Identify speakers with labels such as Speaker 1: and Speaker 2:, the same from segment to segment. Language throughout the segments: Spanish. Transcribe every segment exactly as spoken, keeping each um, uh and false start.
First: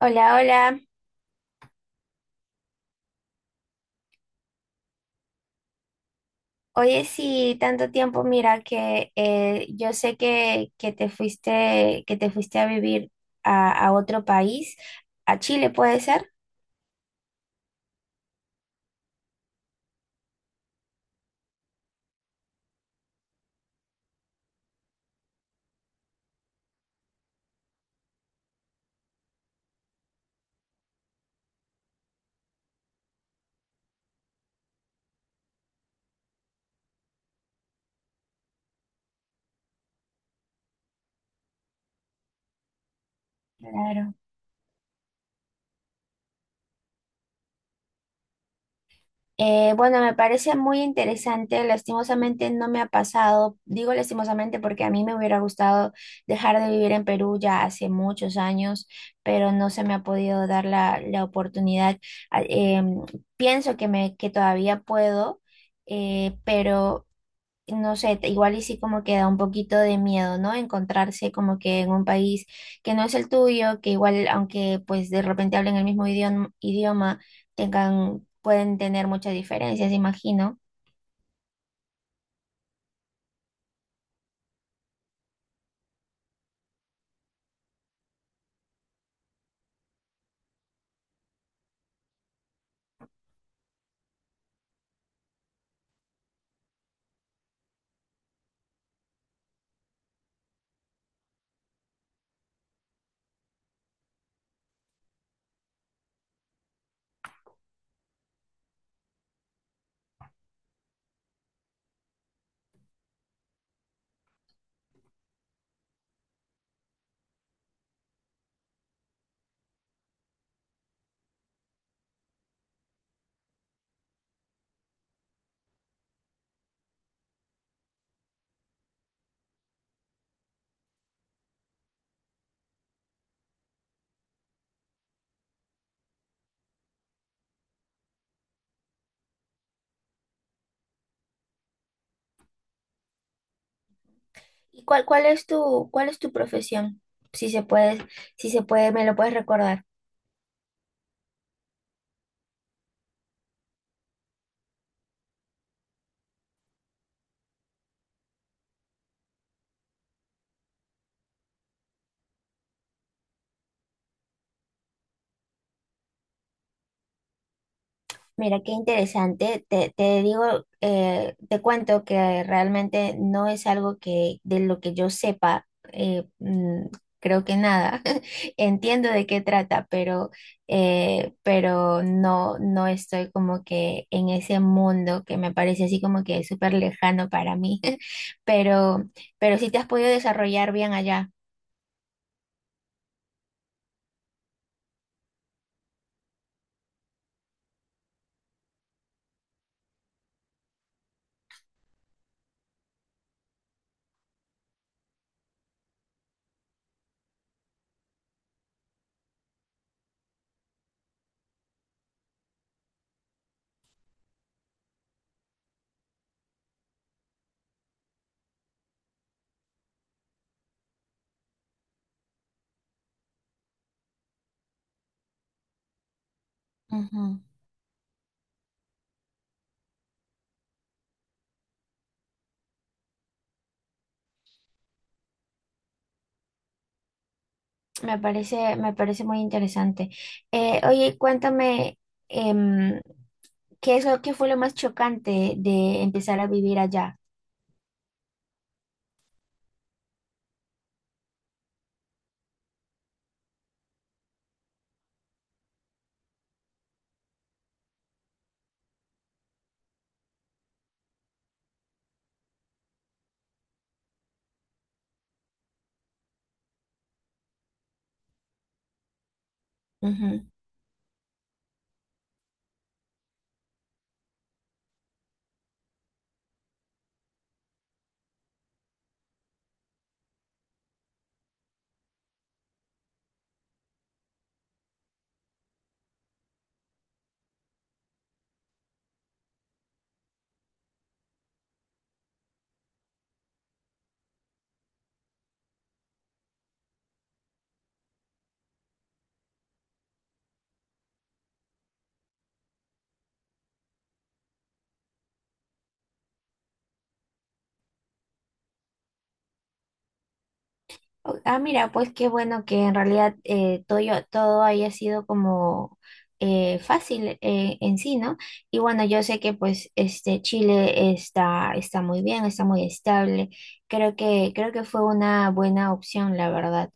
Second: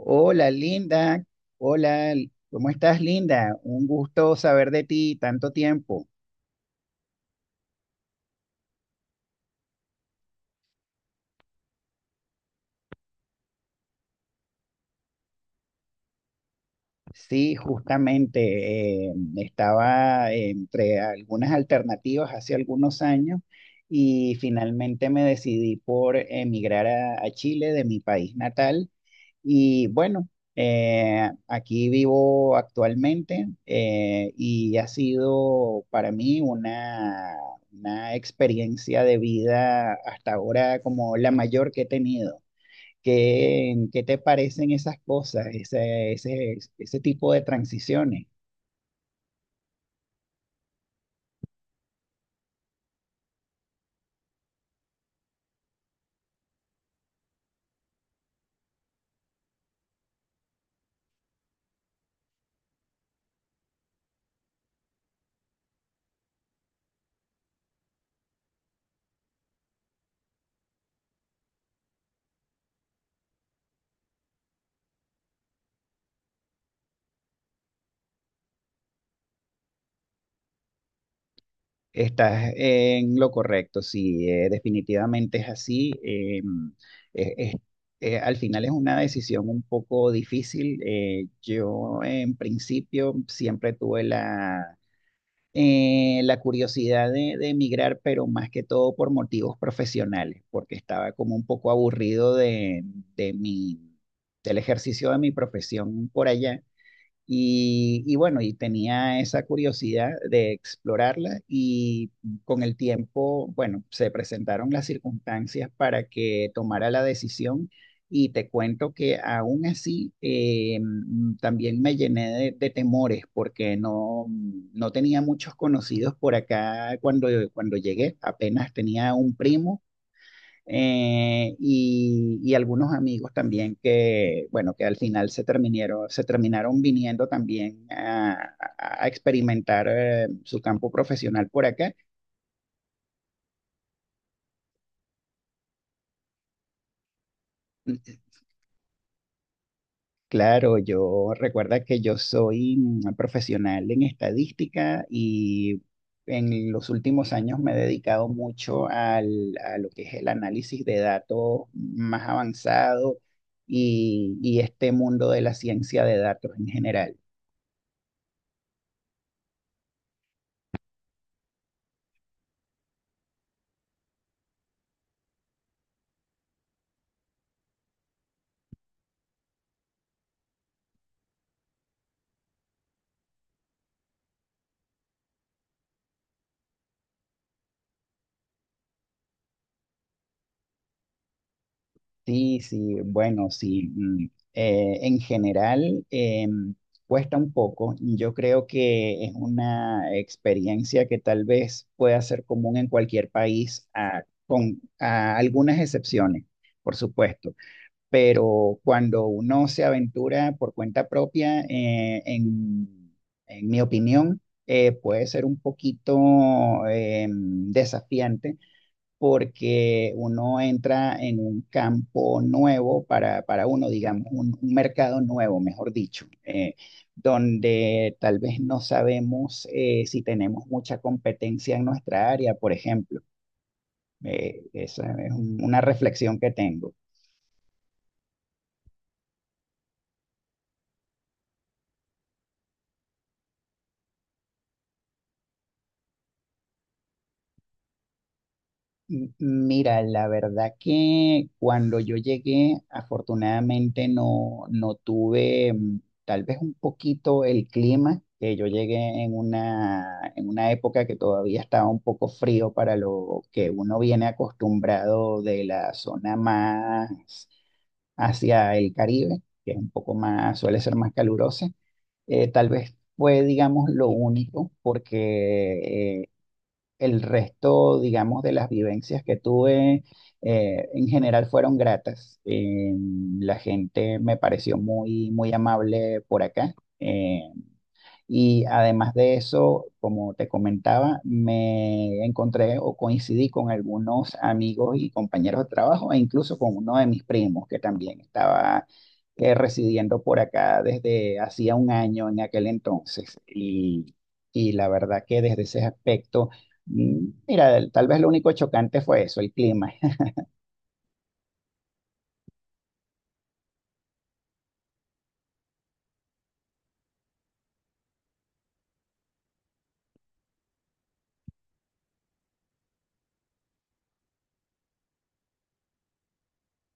Speaker 1: Hola, hola.
Speaker 2: Linda. Hola, ¿cómo estás, Linda? Un gusto saber de ti tanto tiempo.
Speaker 1: Oye, sí, tanto tiempo, mira que eh, yo sé que, que te fuiste, que te fuiste a vivir a, a otro país, a Chile, ¿puede ser?
Speaker 2: Sí, justamente eh, estaba entre algunas alternativas hace algunos años y finalmente me decidí por emigrar a, a Chile de mi país natal. Y bueno, eh, aquí vivo actualmente, eh, y ha sido para mí una, una experiencia de vida hasta ahora como la mayor que he tenido. ¿Qué, qué
Speaker 1: Claro.
Speaker 2: te parecen esas cosas, ese, ese, ese tipo de transiciones?
Speaker 1: Eh, bueno, me parece muy interesante. Lastimosamente no me ha pasado. Digo lastimosamente porque a mí me hubiera gustado dejar de vivir en Perú ya hace muchos años, pero no se me ha podido dar la, la oportunidad. Ah, em, pienso que me, que todavía puedo eh, pero no sé, te- igual y sí como que da un poquito de miedo, ¿no? Encontrarse como que en un país que no es el tuyo, que igual aunque pues de repente hablen el mismo idioma, idioma tengan, pueden tener muchas diferencias, imagino.
Speaker 2: Estás en lo correcto, sí, eh, definitivamente es así. eh, es- es- eh, Al final es una decisión un poco difícil. Eh, yo en principio siempre tuve la, eh, la curiosidad de, de emigrar, pero más que todo por motivos profesionales, porque estaba como un poco aburrido de, de mi, del ejercicio de mi profesión por allá. Y, y bueno, y tenía esa curiosidad de explorarla y con el tiempo, bueno, se presentaron las circunstancias para que tomara la decisión y te cuento que aún así eh, mm, también me llené de, de temores porque no, no tenía muchos conocidos por acá cuando, cuando llegué, apenas tenía un primo, eh, y, y algunos amigos también que, bueno, que al final se terminaron, se terminaron viniendo también a, a- a experimentar eh, su campo profesional por acá.
Speaker 1: ¿Y cuál, cuál es tu, cuál es tu profesión? Si se puede, si se puede, me lo puedes recordar.
Speaker 2: Claro, yo recuerda que yo soy mm, profesional en estadística y en los últimos años me he dedicado mucho al, a lo que es el análisis de datos más avanzado y, y este mundo de la ciencia de datos en general.
Speaker 1: Mira, qué interesante. Te, te digo, eh, te cuento que realmente no es algo que de lo que yo sepa, eh, mm, creo que nada. Entiendo de qué trata, pero, eh, pero no, no estoy como que en ese mundo que me parece así como que súper lejano para mí. Pero, pero sí te has podido desarrollar bien allá.
Speaker 2: Sí, sí, bueno, sí. Mm, eh, en general, em, cuesta un poco. Yo creo que es una experiencia que tal vez pueda ser común en cualquier país, a- con a algunas excepciones, por supuesto. Pero cuando uno se aventura por cuenta propia, eh, en, en mi opinión, eh, puede ser un poquito em, desafiante porque uno entra en un campo nuevo para, para uno, digamos, un, un mercado nuevo, mejor dicho, eh,
Speaker 1: Ujú.
Speaker 2: donde tal vez no sabemos eh, si tenemos mucha competencia en nuestra área, por ejemplo. Eh, esa es un- una reflexión que tengo.
Speaker 1: Me parece, me parece muy interesante. Eh, oye, cuéntame. em, ¿Qué es lo que fue lo más chocante de empezar a vivir allá?
Speaker 2: M- Mira, la verdad que cuando yo llegué, afortunadamente no, no tuve mm, tal vez un poquito el clima, que yo llegué en una, en una época que todavía estaba un poco frío para lo que uno viene acostumbrado de la zona más hacia el Caribe, que es un poco
Speaker 1: Ujú.
Speaker 2: más, suele ser más calurosa. Eh, tal vez fue, digamos, lo único, porque el resto, digamos, de las vivencias que tuve, eh, en general fueron gratas. Eh, la gente me pareció muy, muy amable por acá. Eh, y además de eso, como te comentaba, me encontré o coincidí con algunos amigos y compañeros de trabajo e incluso con uno de mis primos que también estaba eh, residiendo por acá desde hacía un año en aquel entonces. Y, y la verdad que desde ese aspecto, mm, mira, tal vez lo único chocante fue eso, el clima.
Speaker 1: O- Ah, mira, pues qué bueno que en realidad eh, todo, yo- todo haya sido como eh, fácil eh, en sí, ¿no? Y bueno, yo sé que pues este Chile está, está muy bien, está muy estable. Creo que, creo que fue una buena opción, la verdad.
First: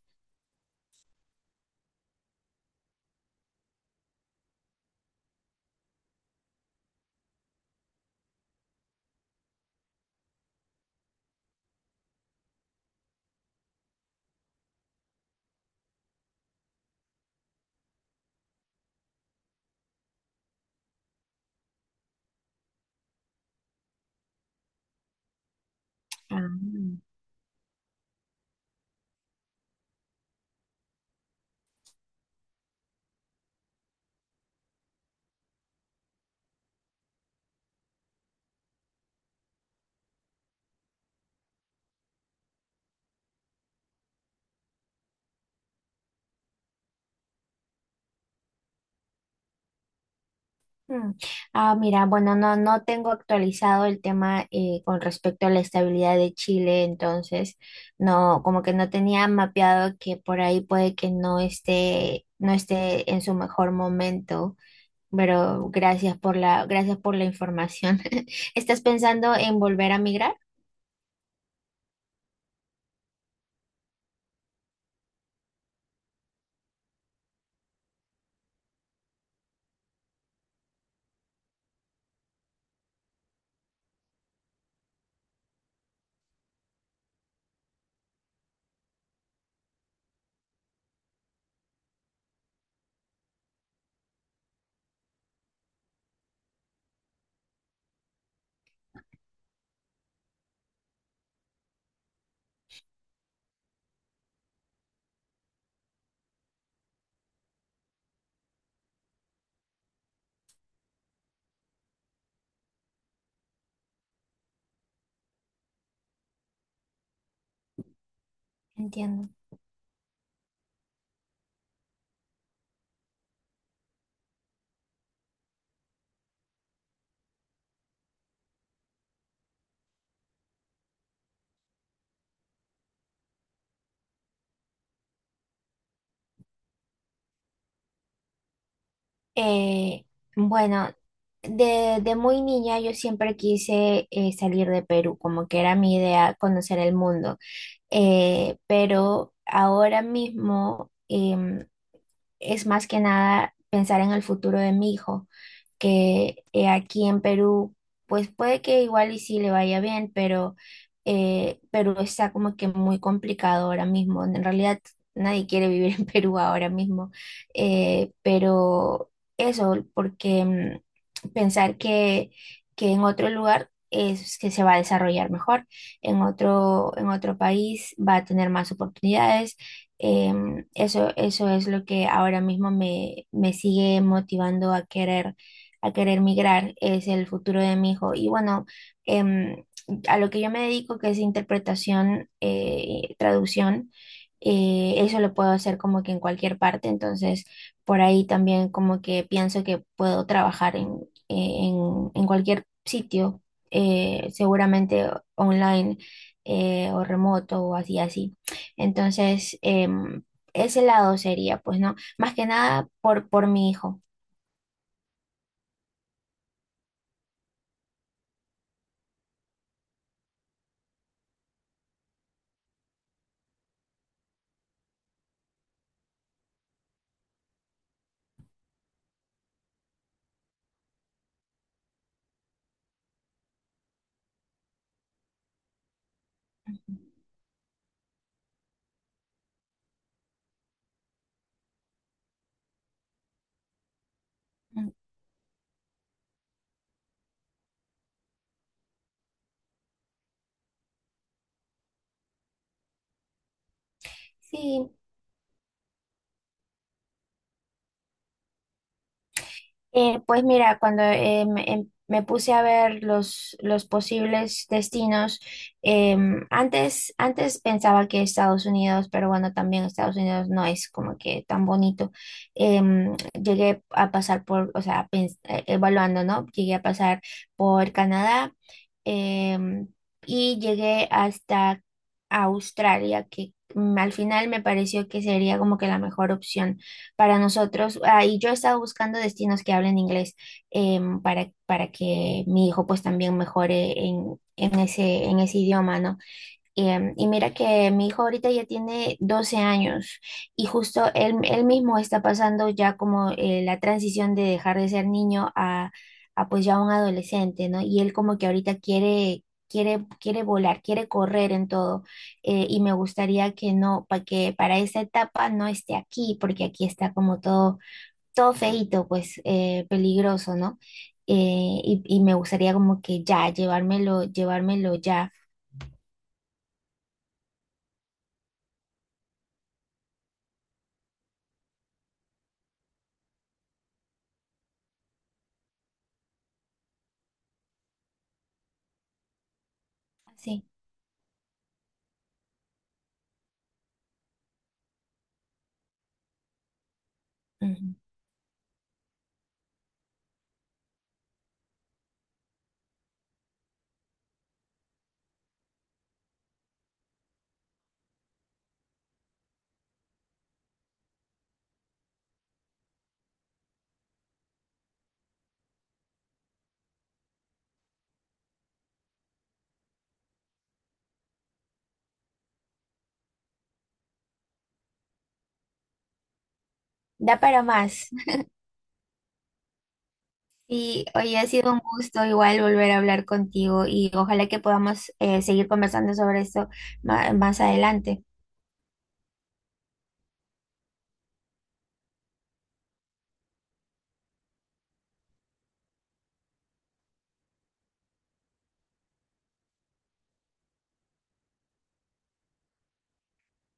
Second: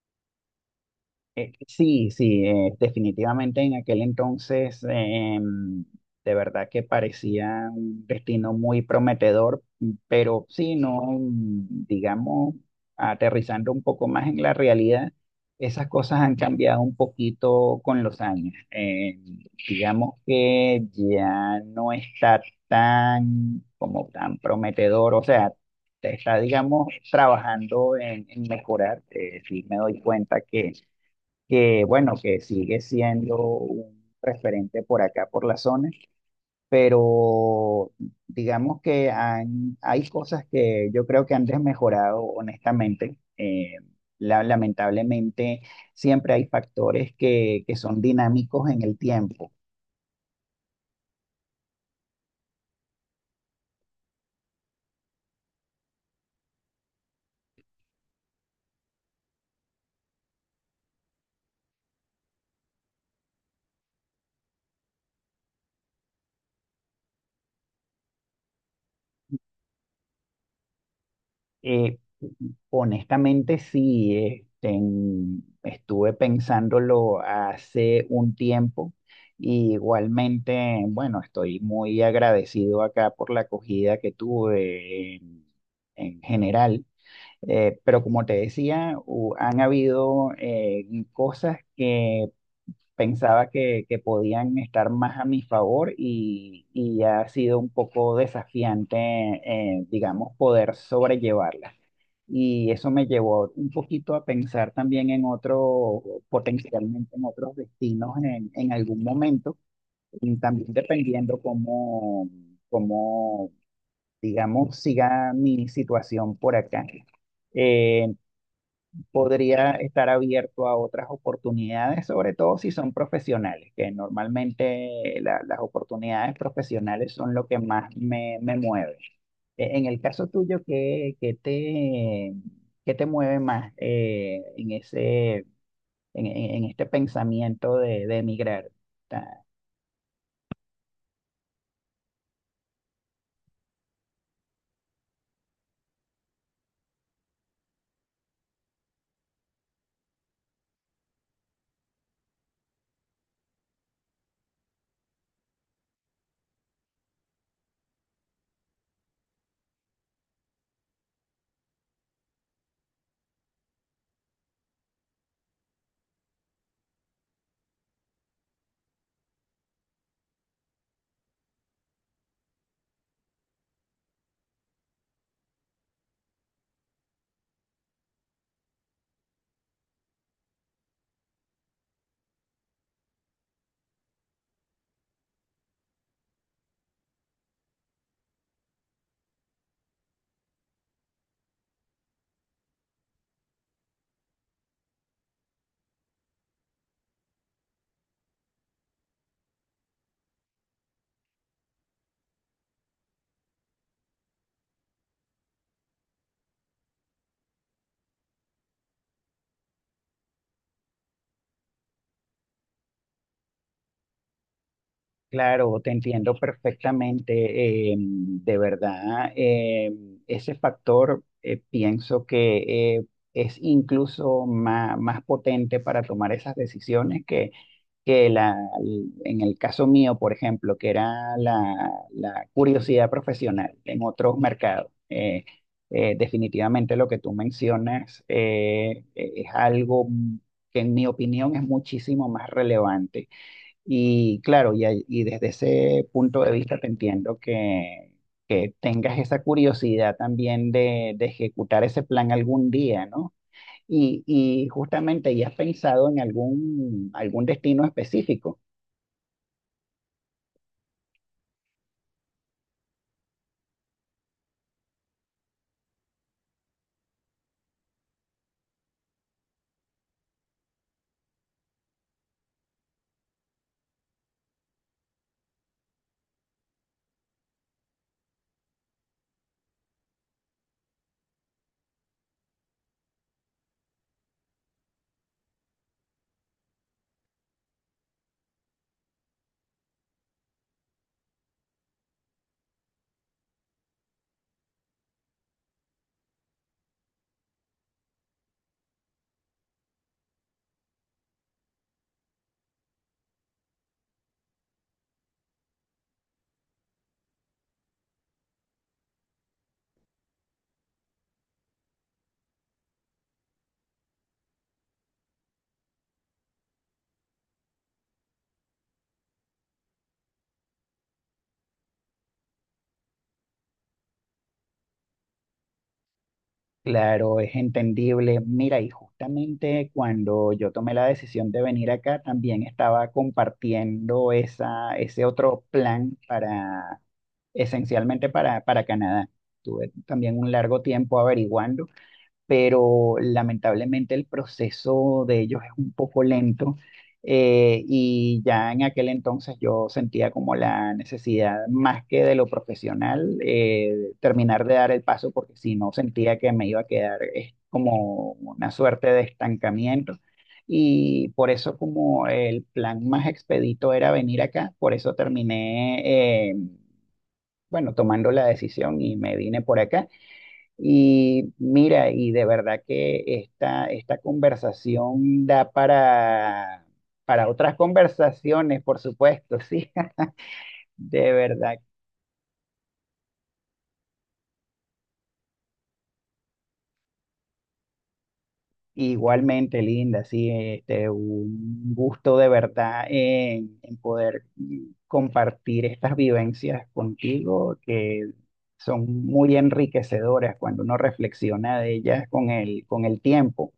Speaker 2: Eh, sí, sí, eh, definitivamente en aquel entonces, eh, em, de verdad que parecía un destino muy prometedor, pero sí, no, mm, digamos, aterrizando un poco más en la realidad, esas cosas han cambiado un poquito con los años. Eh, digamos que ya no está tan, como tan prometedor, o sea, te está,
Speaker 1: Ah.
Speaker 2: digamos, trabajando en, en mejorar. Eh, sí, me doy cuenta que bueno, que sigue siendo un referente por acá, por la zona, pero digamos que han- hay cosas que yo creo que han desmejorado, honestamente. Eh, la- lamentablemente, siempre hay factores que, que son dinámicos en el tiempo.
Speaker 1: Mm. Ah, mira, bueno, no, no tengo actualizado el tema eh, con respecto a la estabilidad de Chile, entonces no, como que no tenía mapeado que por ahí puede que no esté, no esté en su mejor momento, pero gracias por la, gracias por la información. ¿Estás pensando en volver a migrar?
Speaker 2: Eh, Honestamente, sí, este, en- estuve pensándolo hace un tiempo y igualmente, bueno, estoy muy agradecido acá por la acogida que tuve en, en general. Eh, pero como te decía, hu- han habido eh, cosas que pensaba que, que podían estar más a mi favor y, y ha sido un poco desafiante, eh, digamos, poder sobrellevarla. Y eso me llevó un poquito a pensar también en otro, potencialmente en otros destinos en, en algún momento, y también dependiendo cómo, cómo, digamos, siga mi situación por acá. Eh,
Speaker 1: Entiendo.
Speaker 2: podría estar abierto a otras oportunidades, sobre todo si son profesionales, que normalmente la- las oportunidades profesionales son lo que más me, me mueve. E- En el caso tuyo, ¿qué, qué te, qué te mueve más eh, en ese, en, en- en este pensamiento de, de emigrar?
Speaker 1: Eh, bueno, de, de muy niña yo siempre quise eh, salir de Perú, como que era mi idea conocer el mundo. Eh, pero ahora mismo em, es más que nada pensar en el futuro de mi hijo que eh, aquí en Perú, pues puede que igual y sí le vaya bien, pero eh, Perú está como que muy complicado ahora mismo. En realidad nadie quiere vivir en Perú ahora mismo, eh, pero eso, porque mm, pensar que, que en otro lugar es que se va a desarrollar mejor, en otro, en otro país va a tener más oportunidades. Em, eso, eso es lo que ahora mismo me, me sigue motivando a querer a querer migrar, es el futuro de mi hijo. Y bueno, em, a lo que yo me dedico, que es interpretación, eh, traducción, eh, eso lo puedo hacer como que en cualquier parte, entonces por ahí también como que pienso que puedo trabajar en, en, en cualquier sitio, eh, seguramente online eh, o remoto o así, así. Entonces, em, ese lado sería, pues, ¿no? Más que nada por, por mi hijo.
Speaker 2: Claro, te entiendo perfectamente. Eh, de verdad, eh, ese factor eh, pienso que eh, es incluso ma- más potente para tomar esas decisiones que, que la, en el caso mío, por ejemplo, que era la, la curiosidad profesional en otros mercados. Eh, eh, definitivamente lo que tú mencionas eh, es algo que en mi opinión es muchísimo más relevante y claro, y, ahí- y desde ese punto de vista te entiendo que, que tengas esa curiosidad también de, de ejecutar ese plan algún día, ¿no? Y, y
Speaker 1: Sí,
Speaker 2: justamente, ¿y has pensado en algún, algún destino específico?
Speaker 1: Eh, pues mira, cuando eh, me, em- me puse a ver los, los posibles destinos, em, antes, antes pensaba que Estados Unidos, pero bueno, también Estados Unidos no es como que tan bonito. Em, llegué a pasar por, o sea, pens- eh, evaluando, ¿no? Llegué a pasar por Canadá, em, y llegué hasta Australia, que mm, al final me pareció que sería como que la mejor opción para nosotros. Ah, y yo estaba buscando destinos que hablen inglés em, para, para que mi hijo pues también mejore en, en ese, en ese idioma, ¿no? Em, y mira que mi hijo ahorita ya tiene doce años y justo él, él mismo está pasando ya como eh, la transición de dejar de ser niño a, a pues ya un adolescente, ¿no? Y él como que ahorita quiere, quiere, quiere volar, quiere correr en todo. Eh, y me gustaría que no, para que para esa etapa no esté aquí, porque aquí está como todo, todo feíto, pues eh, peligroso, ¿no? Eh, y, y me gustaría como que ya, llevármelo, llevármelo ya.
Speaker 2: Claro, es entendible. Mira, y justamente cuando yo tomé la decisión de venir acá, también estaba compartiendo esa, ese otro plan para, esencialmente para, para Canadá. Tuve también un
Speaker 1: Sí.
Speaker 2: largo tiempo averiguando. Pero lamentablemente el proceso de ellos es un poco lento, eh, y ya en aquel entonces yo sentía como la necesidad, más que de lo profesional, eh, terminar de dar el paso porque si no sentía que me iba a quedar es como una suerte de estancamiento. Y por eso como el plan más expedito era venir acá, por eso terminé, eh, bueno, tomando la decisión y me vine por acá. Y mira, y de verdad que esta, esta conversación da para,
Speaker 1: Da
Speaker 2: para
Speaker 1: para
Speaker 2: otras
Speaker 1: más.
Speaker 2: conversaciones, por supuesto, sí,
Speaker 1: Y
Speaker 2: de
Speaker 1: hoy ha sido
Speaker 2: verdad.
Speaker 1: un gusto igual volver a hablar contigo y ojalá que podamos eh, seguir conversando sobre esto ma- más adelante.
Speaker 2: Igualmente, Linda, sí, este, un gusto de verdad en, en poder mm, compartir estas vivencias contigo, que son muy enriquecedoras cuando uno reflexiona de ellas con el, con el tiempo.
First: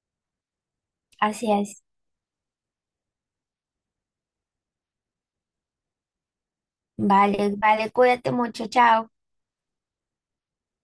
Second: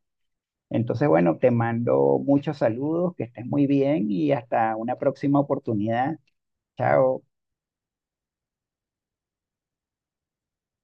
Speaker 2: Entonces, bueno, te
Speaker 1: Así es.
Speaker 2: mando muchos saludos, que estés muy bien y hasta una próxima oportunidad. Chao.
Speaker 1: Vale, vale, cuídate mucho, chao.